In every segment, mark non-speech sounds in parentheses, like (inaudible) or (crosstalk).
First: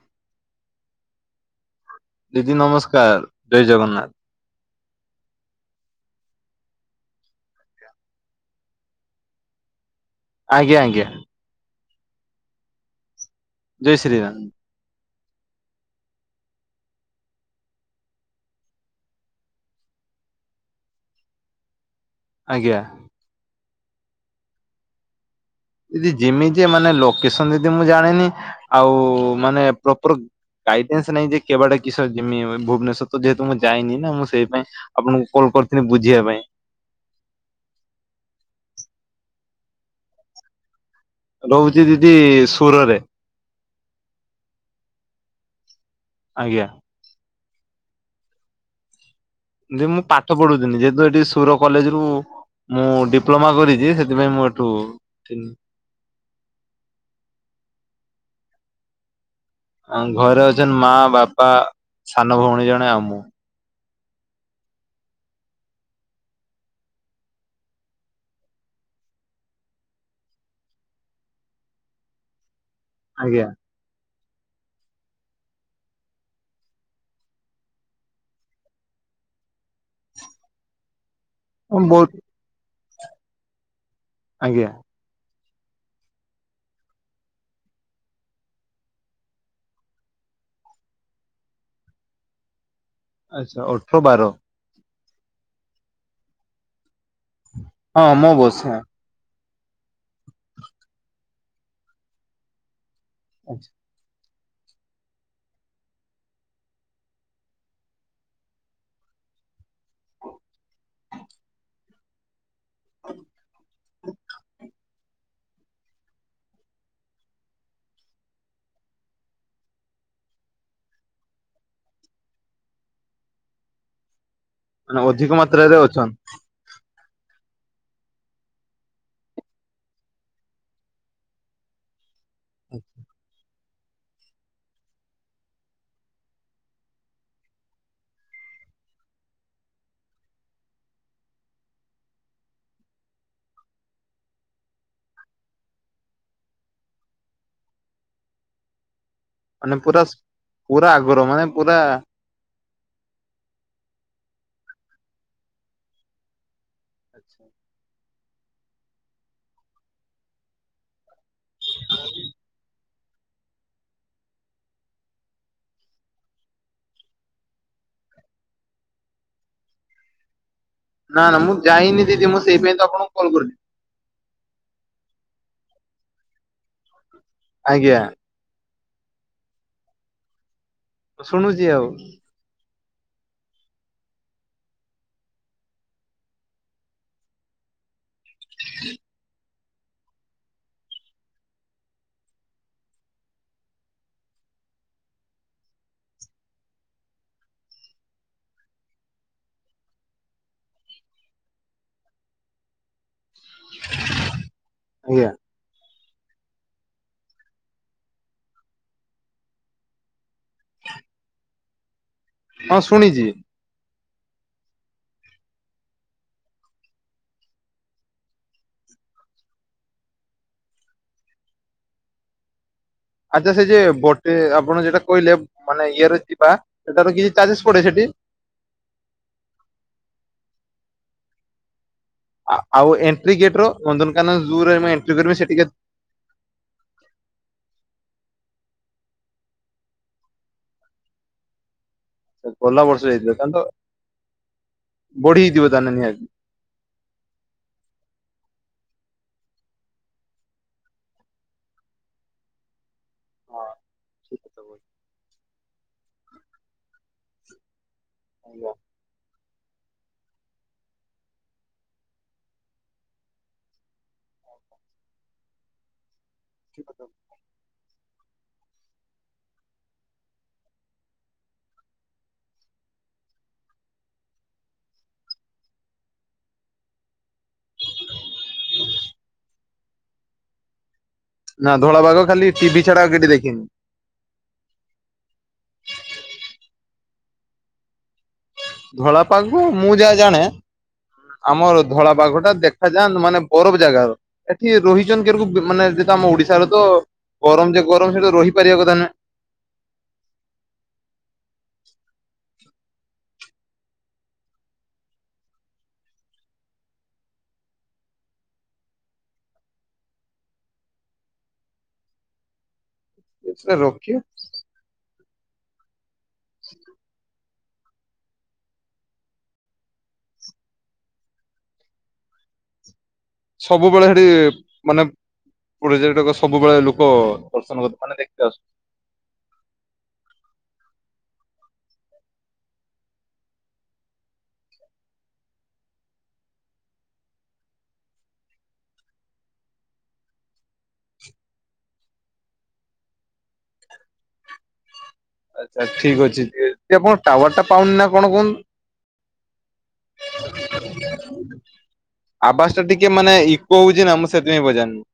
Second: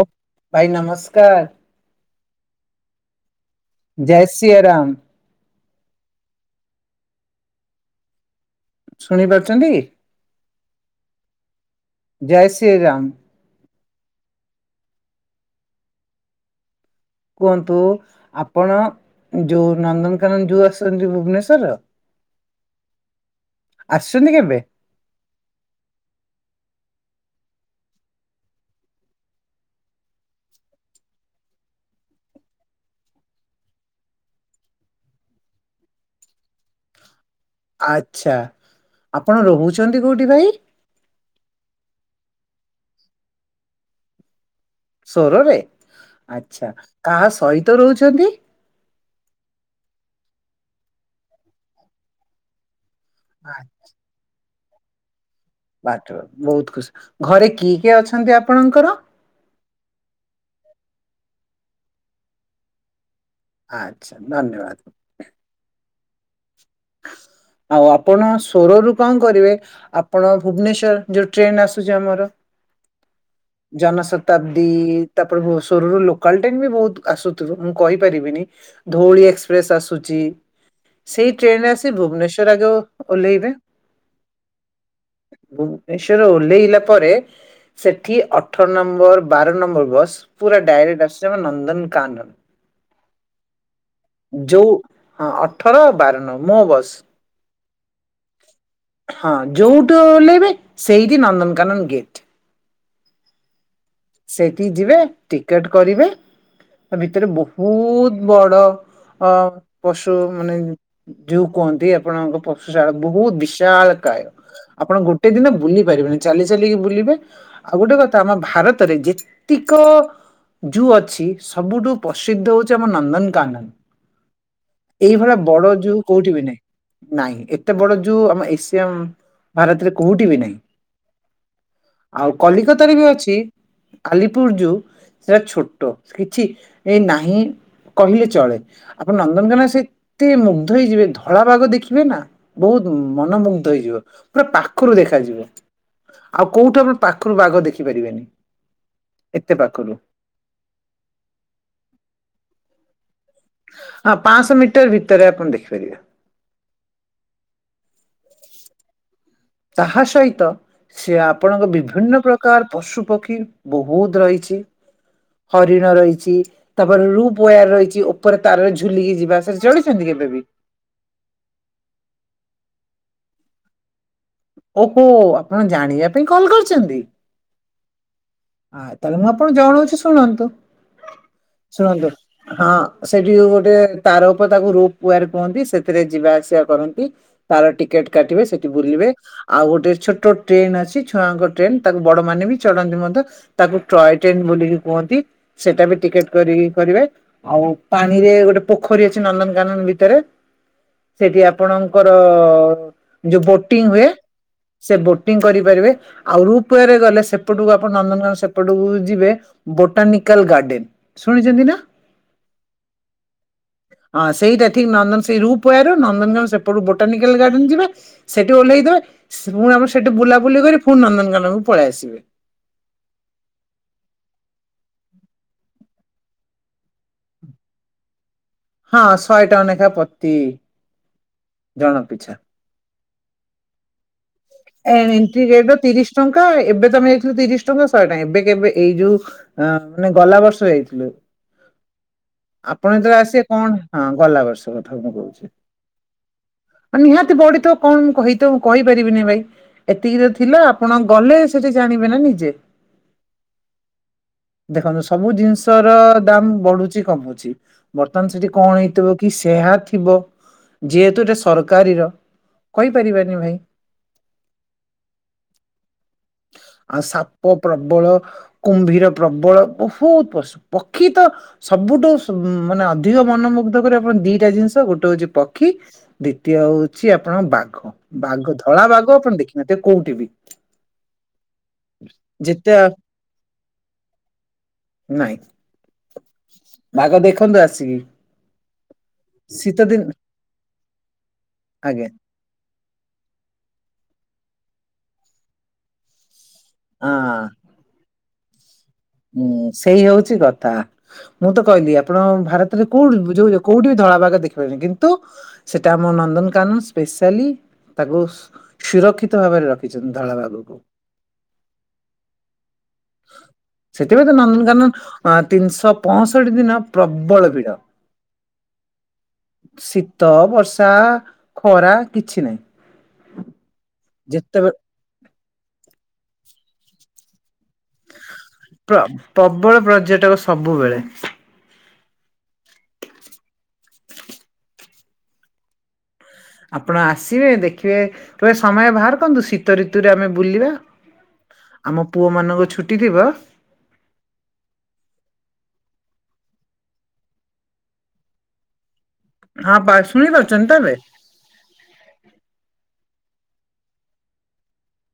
ଓ ଭାଇ ନମସ୍କାର। ଦିଦି ନମସ୍କାର। ଜୟ ଜଗନ୍ନାଥ ଜୟ ଶ୍ରୀ ରାମ। ଶୁଣି ପାରୁଛନ୍ତି? ଆଜ୍ଞା ଆଜ୍ଞା। ଜୟ ଶ୍ରୀ ରାମ। ଜୟ ଶ୍ରୀ ରାମ। କୁହନ୍ତୁ ଆପଣ? ଯୋଉଁ ନନ୍ଦନକାନନ ଯୋଉଁ ଆସୁଛନ୍ତି ଭୁବନେଶ୍ୱରର? ଆଜ୍ଞା। ଆସୁଛନ୍ତି କେବେ? ଦିଦି ଯିମି ଯେ ମାନେ ଲୋକେସନ ଦିଦି ମୁଁ ଜାଣିନି ଆଉ ମାନେ ପ୍ରପର ଗାଇଡେନ୍ସ ନାଇଁ ଯେ କେବାଟେ କିସୋ ଯିବି ମୁଁଇ ଭୁବନେଶ୍ୱର ତ ଯେହେତୁ ମୁଁ ଯାଇନି ନା ମୁଁ ସେଇ ପାଇଁ ଆପଣଙ୍କୁ କଲ୍ କରିଥିଲି ବୁଝିବା ପାଇଁ। ଆଚ୍ଛା ଆପଣ ରହୁଛନ୍ତି କୋଉଠି ଭାଇ? ରହୁଛି ଦିଦି ସୁରରେ। ସ୍ୱରରେ ଆଜ୍ଞା। ଆଛା କାହା ସହିତ ରହୁଛନ୍ତି? ଦିଦି ମୁଁ ପାଠ ପଢୁଥିଲି ଯେହେତୁ ଏଠି ସୁର କଲେଜ ରୁ ମୁଁ ଡିପ୍ଲୋମା କରିଛି ସେ ସେଥିପାଇଁ ମୁଁ ଏଠୁ ତିନି ବାଟ ବହୁତ ଖୁସି ଘରେ କିଏ କିଏ ଅଛନ୍ତି ଆପଣଙ୍କର? ଘରେ ଅଛନ୍ତି ମା ବାପା ସାନ ଭଉଣୀ ଜଣେ ଆଉ ମୁଁ। ଆଚ୍ଛା ଧନ୍ୟବାଦ। ଆଉ ଆପଣ ସ୍ୱରରୁୁ କଣ କରିବେ? ଆପଣ ଭୁବନେଶ୍ୱର ଯୋଉ ଟ୍ରେନ ଆସୁଛି ଆମର ଆଜ୍ଞା। ଜନଶତାବ୍ଦୀ ତାପରେ ଭୁବନେଶ୍ବର ରୁ ଲୋକାଲ ଟ୍ରେନ ବି ବହୁତ ଆସୁଥିବ ମୁଁ କହିପାରିବିନି। ଧଉଳି ଏକ୍ସପ୍ରେସ ଆସୁଚି। ସେଇ ଟ୍ରେନରେ ଆସି ବହୁତ ଭୁବନେଶ୍ଵର ଆଗ ଓହ୍ଲେଇବେ। ଆଜ୍ଞା। ଭୁବନେଶ୍ଵରରେ ଓହ୍ଲେଇଲା ପରେ ସେଠି ଅଠର ନମ୍ବର ବାର ନମ୍ବର ବସ୍ ପୁରା ଡାଇରେକ୍ଟ ଆସୁଛି ଆମ ନନ୍ଦନକାନନ। (inaudible) ଆଚ୍ଛା। ଅଠର ବାର। ଯୋଉ ହଁ ଅଠର ବାର ନମ୍ବର ମୋ ବସ୍। ହଁ ମୋ ବସ। ହଁ। ହଁ ଯୋଉଠୁ ଓହ୍ଲେଇବେ ସେଇଠି ନନ୍ଦନକାନନ ଗେଟ। ଆଚ୍ଛା। ସେଇଠିକି ଯିବେ ଟିକେଟ କରିବେ ତା ଭିତରେ ବହୁତ ବଡ ଅ ପଶୁ ମାନେ ଯୋଉ କୁହନ୍ତି ଆପଣଙ୍କ ପଶୁ ଚାଳକକୁ ବିଶାଳ କାୟ। ଆପଣ ଗୋ ଗୋଟେ ଦିନ ବୁଲି ପାରିବେନି। ଚାଲି ଚାଲିକି ବୁଲିବେ। ଆଉ ଗୋଟେ କଥା ଆମ ଭାରତ ରେ ଯେତିକ ଜୁ ଅଛି ସବୁଠୁ ପ୍ରସିଦ୍ଧ ହେଉଛି ଆମ ନନ୍ଦନକାନନ। ମାନେ ଅଧିକ ଏଇଭଳିଆ ବଡ ମାତ୍ରାରେ ଜୁ ଅଛନ୍ କୋଉଠି ବି ନାଇଁ। ନାହିଁ। ଏତେ ବଡ ଜୁ ଆମ ଏସିଆ ଭାରତରେ କୋଉଠି ବି ନାହିଁ। ଆଉ କଲିକତାରେ ବି ଅଛି। ଖାଲିପୁର ଜୁ। ସେଟା ଛୋଟ କିଛି ଏ ନାହିଁ କହିଲେ ଚଳେ। ଆପଣ ନନ୍ଦନକାନନ ସେ ଏତେ ମୁଗ୍ଧ ହେଇଯିବେ ଧଳା ବାଘ ଦେଖିବେ ନା ବହୁତ ମନମୁଗ୍ଧ ହେଇଯିବ। ପୁରା ପାଖରୁ ଦେଖାଯିବ। ଆଉ କୋଉଠୁ ବା ପାଖରୁ ବାଘ ଦେଖିପାରିବେନି। ଏତେ ମାନେ ପାଖରୁ ପୁରା ପୁରା ଆଗରୁ ମାନେ ପୁରା ହଁ ପାଆଁଶହ ମିଟର ଭିତରେ ଆପଣ ଦେଖିପାରିବେ। ଆଛା। ତାହା ସହିତ ସେ ଆପଣଙ୍କ ବିଭିନ୍ନ ପ୍ରକାର ପଶୁ ପକ୍ଷୀ ବହୁତ ରହିଛି। ହରିଣ ରହିଛି। ତାପରେ ରୁପ ଓୟାର ରହିଛି ଉପରେ ତାରରେ ଝୁଲିକି ଯିବା, ସେଠି ଚଢ଼ିଚନ୍ତି କେବେ ବି? ନା ନା ମୁଁ ଯାଇନି ଦିଦି। ମୁଁ ସେଇଥି ପାଇଁ ତ ଆପଣଙ୍କୁ କଲ୍ କରିଚି। ଓହୋ ଆପଣ ଜାଣିବା ପାଇଁ କଲ୍ କରିଚନ୍ତି? ଆଜ୍ଞା। ଆ ତାହେଲେ ମୁଁ ଆପଣଙ୍କୁ ଜଣଉଛି ଶୁଣନ୍ତୁ। ଶୁଣୁଛି ଆଉ ଶୁଣନ୍ତୁ ହଁ। ସେଠି ଗୋଟେ ତାର ଉପରେ ତାକୁ ରୂପ ଓୟାର କୁହନ୍ତି ସେଥିରେ ଯିବା ଆସିବା କରନ୍ତି। ତାର ଟିକେଟ କାଟିବେ ସେଠି ବୁଲିବେ। ଆଉ ଗୋଟେ ଛୋଟ ଟ୍ରେନ ଅଛି ଛୁଆଙ୍କ ଟ୍ରେନ, ତାକୁ ବଡ ମାନେ ବି ଚଢ଼ନ୍ତି ମଧ୍ୟ। ତାକୁ ଟ୍ରଏ ଟ୍ରେନ୍ ବୋଲିବି କୁହନ୍ତି। ସେଇଟା ବି ଟିକେଟ କରିକି କରିବେ। ଆଉ ପାଣି ରେ ଗୋଟେ ପୋଖରୀ ଅଛି ନନ୍ଦନକାନନ ଭିତରେ। ସେଠି ଆପଣଙ୍କର ଯୋଉ ବୋଟିଂ ହୁଏ, ସେ ଆଜ୍ଞା ବୋଟିଂ କରିପାରିବେ। ଆଉ ରୁପ ୱେରେ ଗଲେ ସେପଟକୁ ଆପଣ ନନ୍ଦନ ତ ସେପଟକୁ ଯିବେ ବୋଟାନିକାଲ ଗାର୍ଡେନ, ଶୁଣିଛନ୍ତି ନା? ହଁ ଶୁଣିଚି। ହଁ ସେଇଟା ଠିକ୍ ନନ୍ଦନ ସେଇ ରୁପ ୱାର ନନ୍ଦନକାନନ ସେପଟକୁ ବୋଟାନିକାଲ ଗାର୍ଡେନ୍ ଯିବେ। ସେଠି ଓହ୍ଲେଇଦେବେ। ପୁଣି ଆମର ସେଠି ବୁଲାବୁଲି କରି ପୁଣି ନନ୍ଦନକାନନକୁ ପଳେଇ ଆସିବେ। ଆଚ୍ଛା ସେ ଯେ ବୋଟେ ଆପଣ ଯେଟା କହିଲେ ମାନେ ଇଏରେ ଯିବା ସେଟାର ଇଏ ଚାର୍ଜେସ ପଡେ ସେଠି? ହଁ ଶହେ ଟଙ୍କା ନେଖା ପତି ଜଣ ପିଛା। ଆ-ଆଉ ଏଣ୍ଟ୍ରି ଗେଟ ର ନନ୍ଦନକାନନ ଜୁରେ ମୁଁ ଏଣ୍ଟ୍ରି କରିବା ସେଠି କେ ରେଟ ତିରିଶ ଟଙ୍କା ଏବେ ତ ଆମେ ଯାଇଥିଲୁ ତିରିଶ ଟଙ୍କା ଶହେ ଟଙ୍କା ଏବେ କେବେ ଏଇ ଯୋଉ ଆଁ ମାନେ ଗଲା ବର୍ଷ ଯାଇଥିଲୁ। ଗଲା ଆପଣ ବର୍ଷ ଯେତବେଳେ ଯାଇଥିଲ ଆସିବେ ତାହେଲେ ତ କଣ, ହଁ ଗଲା ବର୍ଷ କଥା ମୁଁ କହୁଛି। ବଢିଯିବ ତାହେଲେ ନିହାତି। ମାନେ ନିହାତି ବଢିଥିବ କଣ ମୁଁ କହିତ କହି ପାରିବିନି ଭାଇ। ଏତିକି ତ ଥିଲା ଆପଣ ଗଲେ ସେଠି ଜାଣିବେ ନା ନିଜେ। ହଁ ଠିକ୍ କଥା କହୁଛ। ଦେଖନ୍ତୁ ସବୁ ଜିନିଷ ର ଦାମ ବଢୁଛି କମୁଛି। ବର୍ତ୍ତମାନ ସେଠି ଆଜ୍ଞା। କଣ ହେଇଥିବ କି ସେହା ଥିବ, ଯେହେତୁ ଏଟା ସରକାରୀର କହିପାରିବାନି ଭାଇ। ଆ ସାପ ପ୍ରବଳ। କୁମ୍ଭୀର ପ୍ରବଳ ବହୁତ ପଶୁ, ପକ୍ଷୀ ତ ସବୁଠୁ ସୁ ମାନେ ଅଧିକ ମନମୁଗ୍ଧ କରିବ ଆପଣ ଦିଟା ଜିନିଷ ଗୋଟେ ହଉଛି ପକ୍ଷୀ ଦ୍ଵିତୀୟ ହଉଛି ଆପଣ ବାଘ, ବାଘ ତ ଧଳା ବାଗ ଆପଣ ଦେଖି ନଥିବେ କୋଉଠି ବି। ନା ଧଳା ବାଘ ଖାଲି ଯେତେ ଟିଭି ଛଡା ଆଉ କେଉଠି ଦେଖିନି। ନାଇଁ, ବାଘ ଦେଖନ୍ତୁ ଆସିକି। ଧଳାପାଗ ଶୀତ ମୁଁ ଦିନ ଯାହା ଜାଣେ ଆମର ଆଜ୍ଞା ଧଳାବାଘ ଟା ଦେଖ ଦେଖାଯାଆନ୍ତ ମାନେ ବରଫ ଜାଗାର ଏଠି ରହିଚନ କେରକୁ ମାନେ ଯେତ ଆମ ଓଡିଶାର ତ ହଁ ଗରମ ଯେ ଗରମ ସେଠିତ ରହିପାରିବା କଥା ନୁହେଁ। ହୁଁ ସେଇ ହଉଛି କଥା। ମୁଁ ତ କହିଲି ଆପଣ ଭାରତରେ କୋଉଠି ବି ଯୋଅ କୋଉଠି ବି ଧଳା ବାଘ ଦେଖିପାରବନି କିନ୍ତୁ ସେଟା ଆମ ନନ୍ଦନକାନନ ସ୍ପେସାଲ୍ ତାକୁ ସ୍ ସୁରକ୍ଷିତ ଭାବରେ ରଖିଚନ୍ତି ଧଳା ବାଘକୁ। ସେଟା ରଖିବେ ସେଥିପାଇଁ ତ ନନ୍ଦନକାନନ ଅ ତିନିଶହ ପଂଷଠି ଦିନ ପ୍ରବଳ ଭିଡ଼। ଶୀତ ବର୍ଷା ଖରା କିଛି ନାଇଁ। ସବୁବେଳେ ହେଠି ମାନେ ପର୍ଯ୍ୟଟକ ସବୁବେଳେ ଲୋକ ଦର୍ଶନ କରି ମାନେ ଦେଖି ଆସୁ ପ୍ର ପବଳ ପର୍ଯ୍ୟଟକ ସବୁବେଳେ। (inaudible) ଆପଣ ଆସିବେ ଦେଖିବେ କେବେ ସମୟ ବାହାର କରନ୍ତୁ ଶୀତ ଋତୁରେ ଆମେ ବୁଲିବା। ଆମ ପୁଅମାନଙ୍କ ଛୁଟି ଥିବ। ଆଚ୍ଛା ଠିକ ଅଛି ଯେ ଆପଣ ଟାୱାର ଟା ପାଉନି ନା କଣ କୁହନ୍ତୁ? ହଁ ବା ଶୁଣିପାରୁଛନ୍ତିତ ଏବେ। ଆବାସ ଟା ଟିକେ ମାନେ ଇକୋ ହଉଛି ନା ମୁଁ ସେଥିପାଇଁ ପଚାରିନି।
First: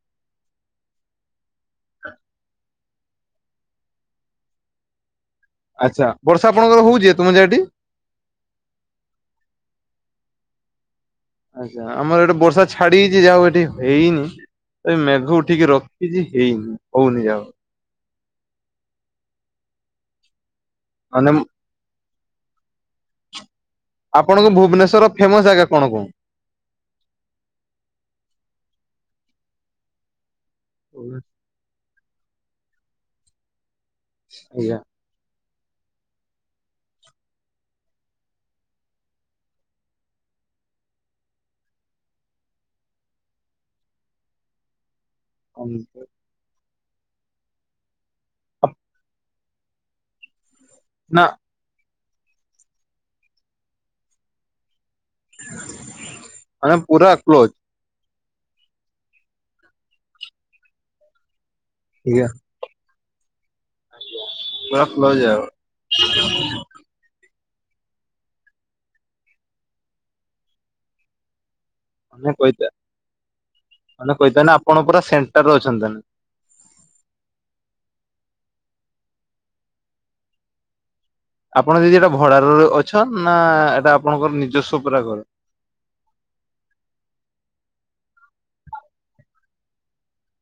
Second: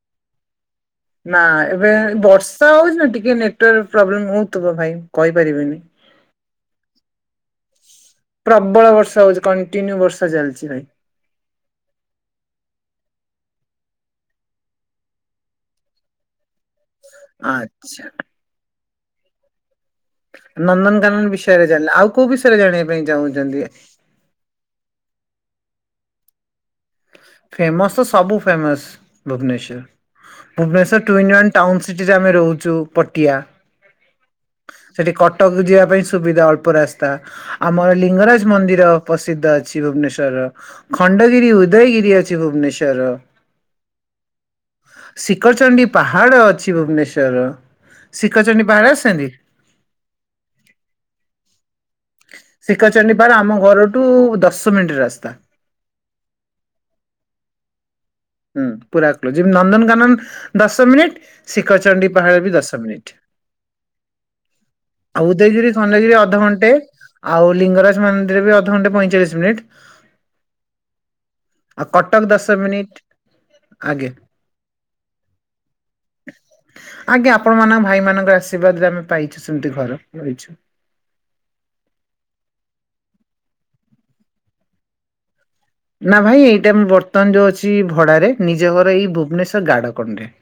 ନା ଏବେ ବର୍ଷା ହଉଛି ନା ଟିକେ ନେଟୱାର୍କ ପ୍ରୋବ୍ଲେମ ହଉଥିବ ଭାଇ କହିପାରିବିନି। ଆଚ୍ଛା ବର୍ଷା ଆପଣଙ୍କ ହଉଛି ତମ ଯାହାଟି। ପ୍ରବଳ ବର୍ଷା ହଉଛି କଣ୍ଟିନ୍ୟୁ ବର୍ଷା ଚାଲିଛି ଭାଇ। ଆଚ୍ଛା ଆମର ଏଠି ବର୍ଷା ଛାଡି ଯାଇଛି ଯାହାଉ ଏଠି ହେଇନି। ଏଇ ମେଘଉଠିକି ରଖିଛି ହେଇନି। ହଉନି ଯାହା ହଉ ଆଚ୍ଛା। ନନ୍ଦନକାନନ ମାନେ ବିଷୟରେ ଜାଣିଲେ ଆଉ କୋଉ ବିଷୟରେ ଜାଣିବା ପାଇଁ ଚାହୁଁଛନ୍ତି। ଆପଣଙ୍କ ଭୁବନେଶ୍ୱର ଫେମସ ଜାଗା କଣ କଣ? ଫେମସ ତ ସବୁ ଫେମସ ଭୁବନେଶ୍ଵର ଭୁବନେଶ୍ୱର ଟ୍ୟୁନ୍ ଅ୍ୟାନ୍ ଟାଉନ ସିଟିରେ ଆମେ ରହୁଛୁ ପଟିଆ ଆଜ୍ଞା। ସେଇଠି କଟକ ଯିବା ପାଇଁ ସୁବିଧା ଅଳ୍ପ ରାସ୍ତା। ଆମର ଲିଙ୍ଗରାଜ ମନ୍ଦିର ପ୍ରସିଦ୍ଧ ଅଛି ଭୁବନେଶ୍ଵରର ଖଣ୍ଡଗିରି ଉ ଉଦୟଗିରି ଅଛି ଭୁବନେଶ୍ୱର ର। ଶିଖରଚଣ୍ଡି ପାହାଡ଼ ଅଛି ଭୁବନେଶ୍ୱର ର। ଶିଖରଚଣ୍ଡୀ ପାହାଡ଼ ଦେଖିଛନ୍ତି? ନା। ଶିଖରଚଣ୍ଡୀ ପାହାଡ଼ ଆମ ଘରଠୁ ଦଶ ମିନିଟ୍ ର ରାସ୍ତା। ମାନେ ପୁରା କ୍ଲୋଜ। ହୁଁ ପୁରା କ୍ଲୋଜ୍। ଯେମିତି ନନ୍ଦନକାନନ ଦଶ ମିନିଟ। ଶିଖରଚଣ୍ଡୀ ଆଜ୍ଞା ପାହାଡ଼ ବି ଦଶ ମିନିଟ। ପୁରା କ୍ଲୋଜ ଆଉ ଉଦୟଗିରି ମନ୍ଦିର ବି ଅଧଘଣ୍ଟେ। ଆଉ ଲିଙ୍ଗରାଜ ମନ୍ଦିର ବି ଅଧଘଣ୍ଟେ ପଇଁଚାଳିଶ ମିନିଟ। ଆଉ କଟକ ମାନେ ଦଶ କହିଥା ମିନିଟ। ଆଗେ ମାନେ କହିଥାନ ଆପଣ ପୁରା ସେଣ୍ଟର ଅଛନ୍ତି। ଆଜ୍ଞା ଆପଣ ମାନଙ୍କ ଭାଇ ମାନଙ୍କର ଆଶୀର୍ବାଦରେ ଆମେ ପାଇଛୁ ସେମିତି ଘର ପାଇଛୁ। ଆପଣ ଦିଦି ଏଟା ଭଡାରରେ ଅଛନ୍ ନା ଏଇଟା ଆପଣଙ୍କର ନିଜସ୍ୱ ପୁରା ଘର? ନା ଭାଇ ଏଇଟା ମୁଁ ବର୍ତ୍ତମାନ ଯୋଉ ଅଛି ଭଡାରେ। ନିଜ ଘର ଏଇ ଭୁବନେଶ୍ଵର ଗାଡକଣ୍ଡରେ।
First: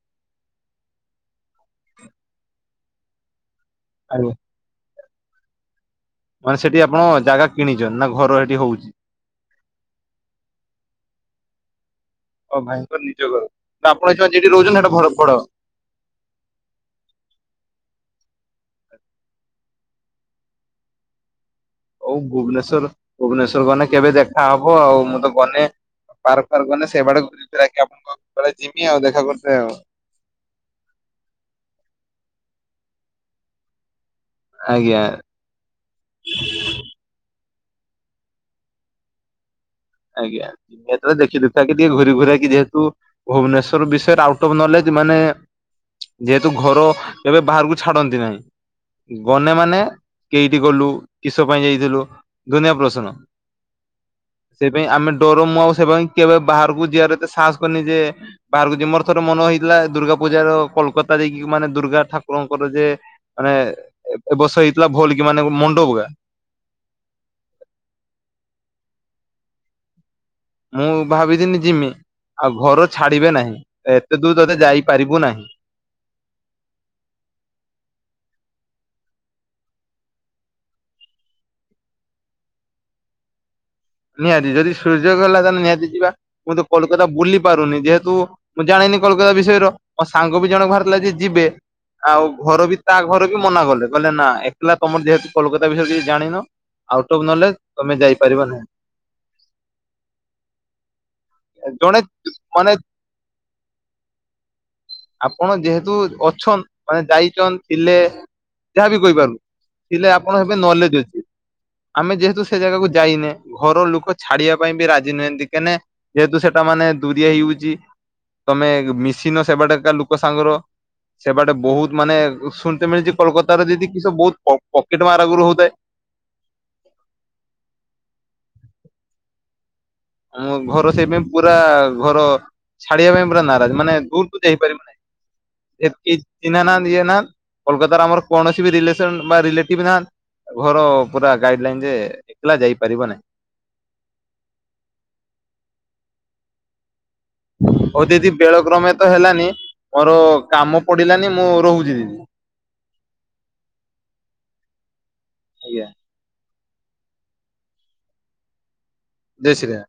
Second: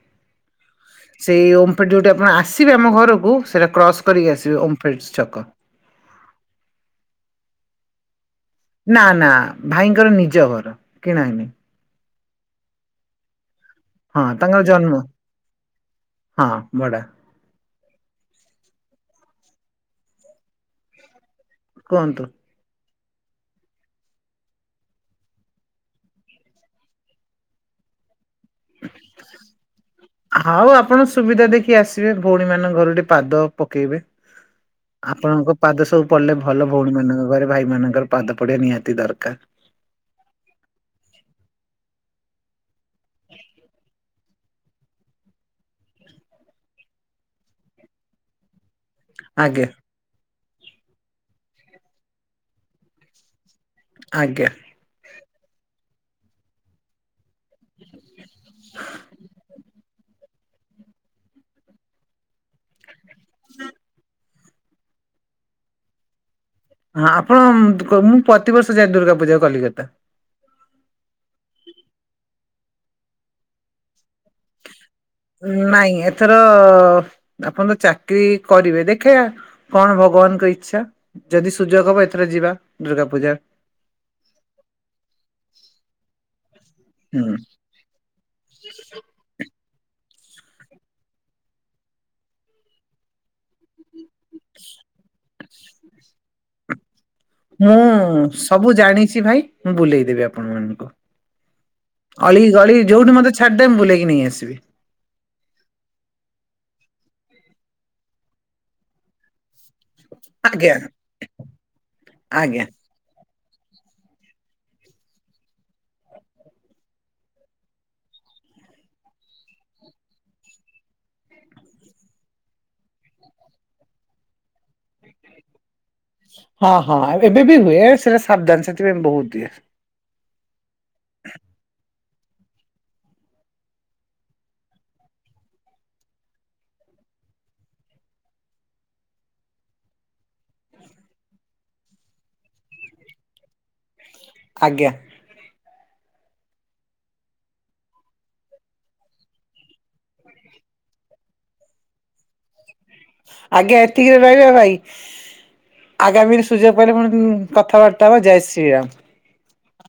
ସେଇ ଓମ୍ଫେଡ଼୍ ଯେଉଁଠି ଆପଣ ଆସିବେ ଆମ ଘରକୁ ସେଇଟା କ୍ରସ୍ ଆଜ୍ଞା କରିକି ଆସିବେ ଓମ୍ଫେଡ଼୍ ଛକ। ମାନେ ସେଠି ଆପଣ ଜାଗା କିଣିଛନ୍ ନା ଘର ହେଠି ହଉଚି? ନା ନା ଭାଇଙ୍କର ନିଜ ଘର କିଣା ହେଇନି। ହଁ ଭାଇଙ୍କର ନିଜ ଘର। ନା ଆପଣଇ ହଁ ଯେଠି ତାଙ୍କର ଜନ୍ମ ରହୁଛନ୍ତି ଭଡ ଭଡ। ହଁ ଭଡ଼ା। ହଉ କୁହନ୍ତୁ। ଭୁବନେଶ୍ଵର ଭୁବନେଶ୍ୱର ଗଲେ କେବେ ଦେଖାହବ ଆଉ। ମୁଁ ତ ଗନେ ପାର୍କ ଫାର୍କ ଗଲେ ସେଇଆଡକୁ ଯକି ଆପଣଙ୍କ ଯିମି ଆଉ ଦେଖା କରୁତେ ଆଉ। ହଉ ଆପଣ ସୁବିଧା ଦେଖି ଆସିବେ ଭଉଣୀ ମାନଙ୍କ ଘରୁ ଟିକେ ପାଦ ପକେଇବେ। ଆଜ୍ଞା। ଆପଣଙ୍କ ପାଦ ସବୁ ପଡିଲେ ଭଲ ଭଉଣୀ ମାନଙ୍କ ଘରେ। ଭାଇମାନଙ୍କର ପାଦ ପଡିବା ନିହାତି ଦରକାର। ଆଜ୍ଞା। ଏଥର ଦେଖିଦୁଖାକି ଟିକେ ଘୁରି ଘୁରାକି ଯେହେତୁ ଭୁବନେଶ୍ଵର ବିଷୟରେ ଆଉଟ୍ ଅଫ୍ ନଲେଜ ମାନେ ଯେହେତୁ ଘର କେବେ ବାହାରକୁ ଛାଡନ୍ତି ନାହିଁ ଗନେ ଆଜ୍ଞା ମାନେ କେଇଠି ଗଲୁ କିସ ପାଇଁ ଯାଇଥିଲୁ ଦୁନିଆ ପ୍ରଶ୍ନ। ଆଜ୍ଞା। ସେଇ ପାଇଁ ଆମେ ଡରୁ ମୁଁ ଆଉ ସେ ପାଇଁ କେବେ ବାହାରକୁ ଯିବାର ଏତେ ସାହସ କରିନି ଯେ ବାହାର କୁ ମର ଥରେ ମନ ହେଇଥିଲା ଦୁର୍ଗା ପୂଜାର କୋଲକାତା ଦେଇକି ମାନେ ଦୁର୍ଗା ଠାକୁରଙ୍କର ଯେ ମାନେ ଏ ବର୍ଷ ହେଇଥିଲା ଭଲ କି ମାନେ ମଣ୍ଡପ ଗୁଡା। ହଁ ଆପଣ ମୁଁ ପ୍ରତିବର୍ଷ ଯାଏ ଦୁର୍ଗା ପୂଜା କୁ କଲିକତା। ମୁଁ ଭାବିଦିନି ଯିମି। ଆଉ ଘର ଛାଡିବେ ନାହିଁ ଏତେ ଦୂର ତତେ ଯାଇପାରିବୁ ନାହିଁ। ନାଇଁ ଏଥର ଆପଣ ତ ଚାକିରୀ କରିବେ ଦେଖଆ। କଣ ଭଗବାନଙ୍କ ଇଚ୍ଛା ଯଦି ସୁଯୋଗ ହବ ଏଥର ଯିବା ଦୁର୍ଗା ପୂଜା। ନିହାତି ଯଦି ସୁଯୋଗ ହେଲା ତାହେଲେ ନିହାତି ଯିବା। ମୁଁ ତ କୋଲକାତା ହୁଁ ବୁଲି ପାରୁନି। ଯେହେତୁ ମୁଁ ଜାଣିନି କୋଲକାତା ବିଷୟର। ମୋ ସାଙ୍ଗ ବି ଜଣଙ୍କୁ ବାହାରିଥିଲା ଯେ ଯିବେ ଆଉ ଘର ବି ତା ଘର ବି ମନା କଲେ। କହିଲେ ନା ଏକଲା ତମର ଯେହେତୁ କୋଲକାତା ବିଷୟରେ କିଛି ଜାଣିନ ଆଉଟ ଅଫ୍ ନଲେ ମୁଁ ସବୁ ଜାଣିଚି ଭାଇ। ମୁଁ ବୁଲେଇ ଦେବି ଆପଣ ମାନଙ୍କୁ। ଜଣେ ଅଳି ମାନେ ଗଳି ଯୋଉଠି ମତେ ଛାଡିଦେବେ ମୁଁ ବୁଲେଇକି ନେଇ ଆସିବି। ଆପଣ ଯେହେତୁ ଅଛନ୍ ମାନେ ଯାଇଛନ୍ ଥିଲେ ଯାହାବି କହିପାରୁୁ। ଥିଲେ ଆପଣ ହେତେ ଆଜ୍ଞା ନଲେଜ ଅଛି। ଆମେ ଯେହେତୁ ସେ ଆଜ୍ଞା ଜାଗାକୁ ଯାଇନେ ଘର ଲୋକ ଛାଡିବା ପାଇଁ ବି ରାଜି ନୁହନ୍ତି। କେନେ ଯେହେତୁ ସେଟା ମାନେ ଦୁରିଆ ହେଇଯାଉଚି। ତମେ ମିଶିନ ସେବାଟେ ଏକା ଲୋକ ସାଙ୍ଗର ସେ ବାଟେ ବହୁତ ମାନେ ଶୁଣିିତେ ମିଳୁଚି କୋଲକାତ ର ଯଦି କିସ ବହୁତ ପ ପକେଟ ମାର୍ ଆଗରୁ ହଉଥାଏ। ହଁ ହଁ ଏବେ ବି ହୁଏ। ସେଟା ସାବଧାନ ସେଥିପାଇଁ ବହୁତ ଇଏ। ମୁଁ ଘର ସେଇପାଇଁ ପୁରା ଘର ଛାଡିବା ପାଇଁ ପୁର ନାରାଜ। ମାନେ ଦୂରକୁୁ ଯାଇପାରିବୁ ନାହିଁ। କେହି ଚିହ୍ନା ନାହାନ୍ତି ଇଏ ନାହା କୋଲକାତାର ଆମର କୌଣସି ବି ରିଲେସନ ବା ରିଲେଟିଭ ନାହାନ୍ତି। ଘର ପୁରା ଗାଇଡ଼୍ ଲାଇନ୍ ଯେ ଏକଲା ଯାଇପାରିବ ନାଇଁ। ଆଜ୍ଞା। ହଉ ଦିଦି ବେଳ କ୍ରମେ ତ ହେଲାନି ମୋର କାମ ପଡି଼ଲାନି ମୁଁ ରୋହୁଚି ଦିଦି। ଆଜ୍ଞା ଏତିକିରେ ରହିବା ଭାଇ। ଆଜ୍ଞା ଗାମୀରେ ସୁଯୋଗ ପାଇଲେ ବନ୍ଧୁ କଥାବାର୍ତ୍ତା ହବା ଜୟ ଶ୍ରୀରାମ। ଜୟ ଶ୍ରୀ ରା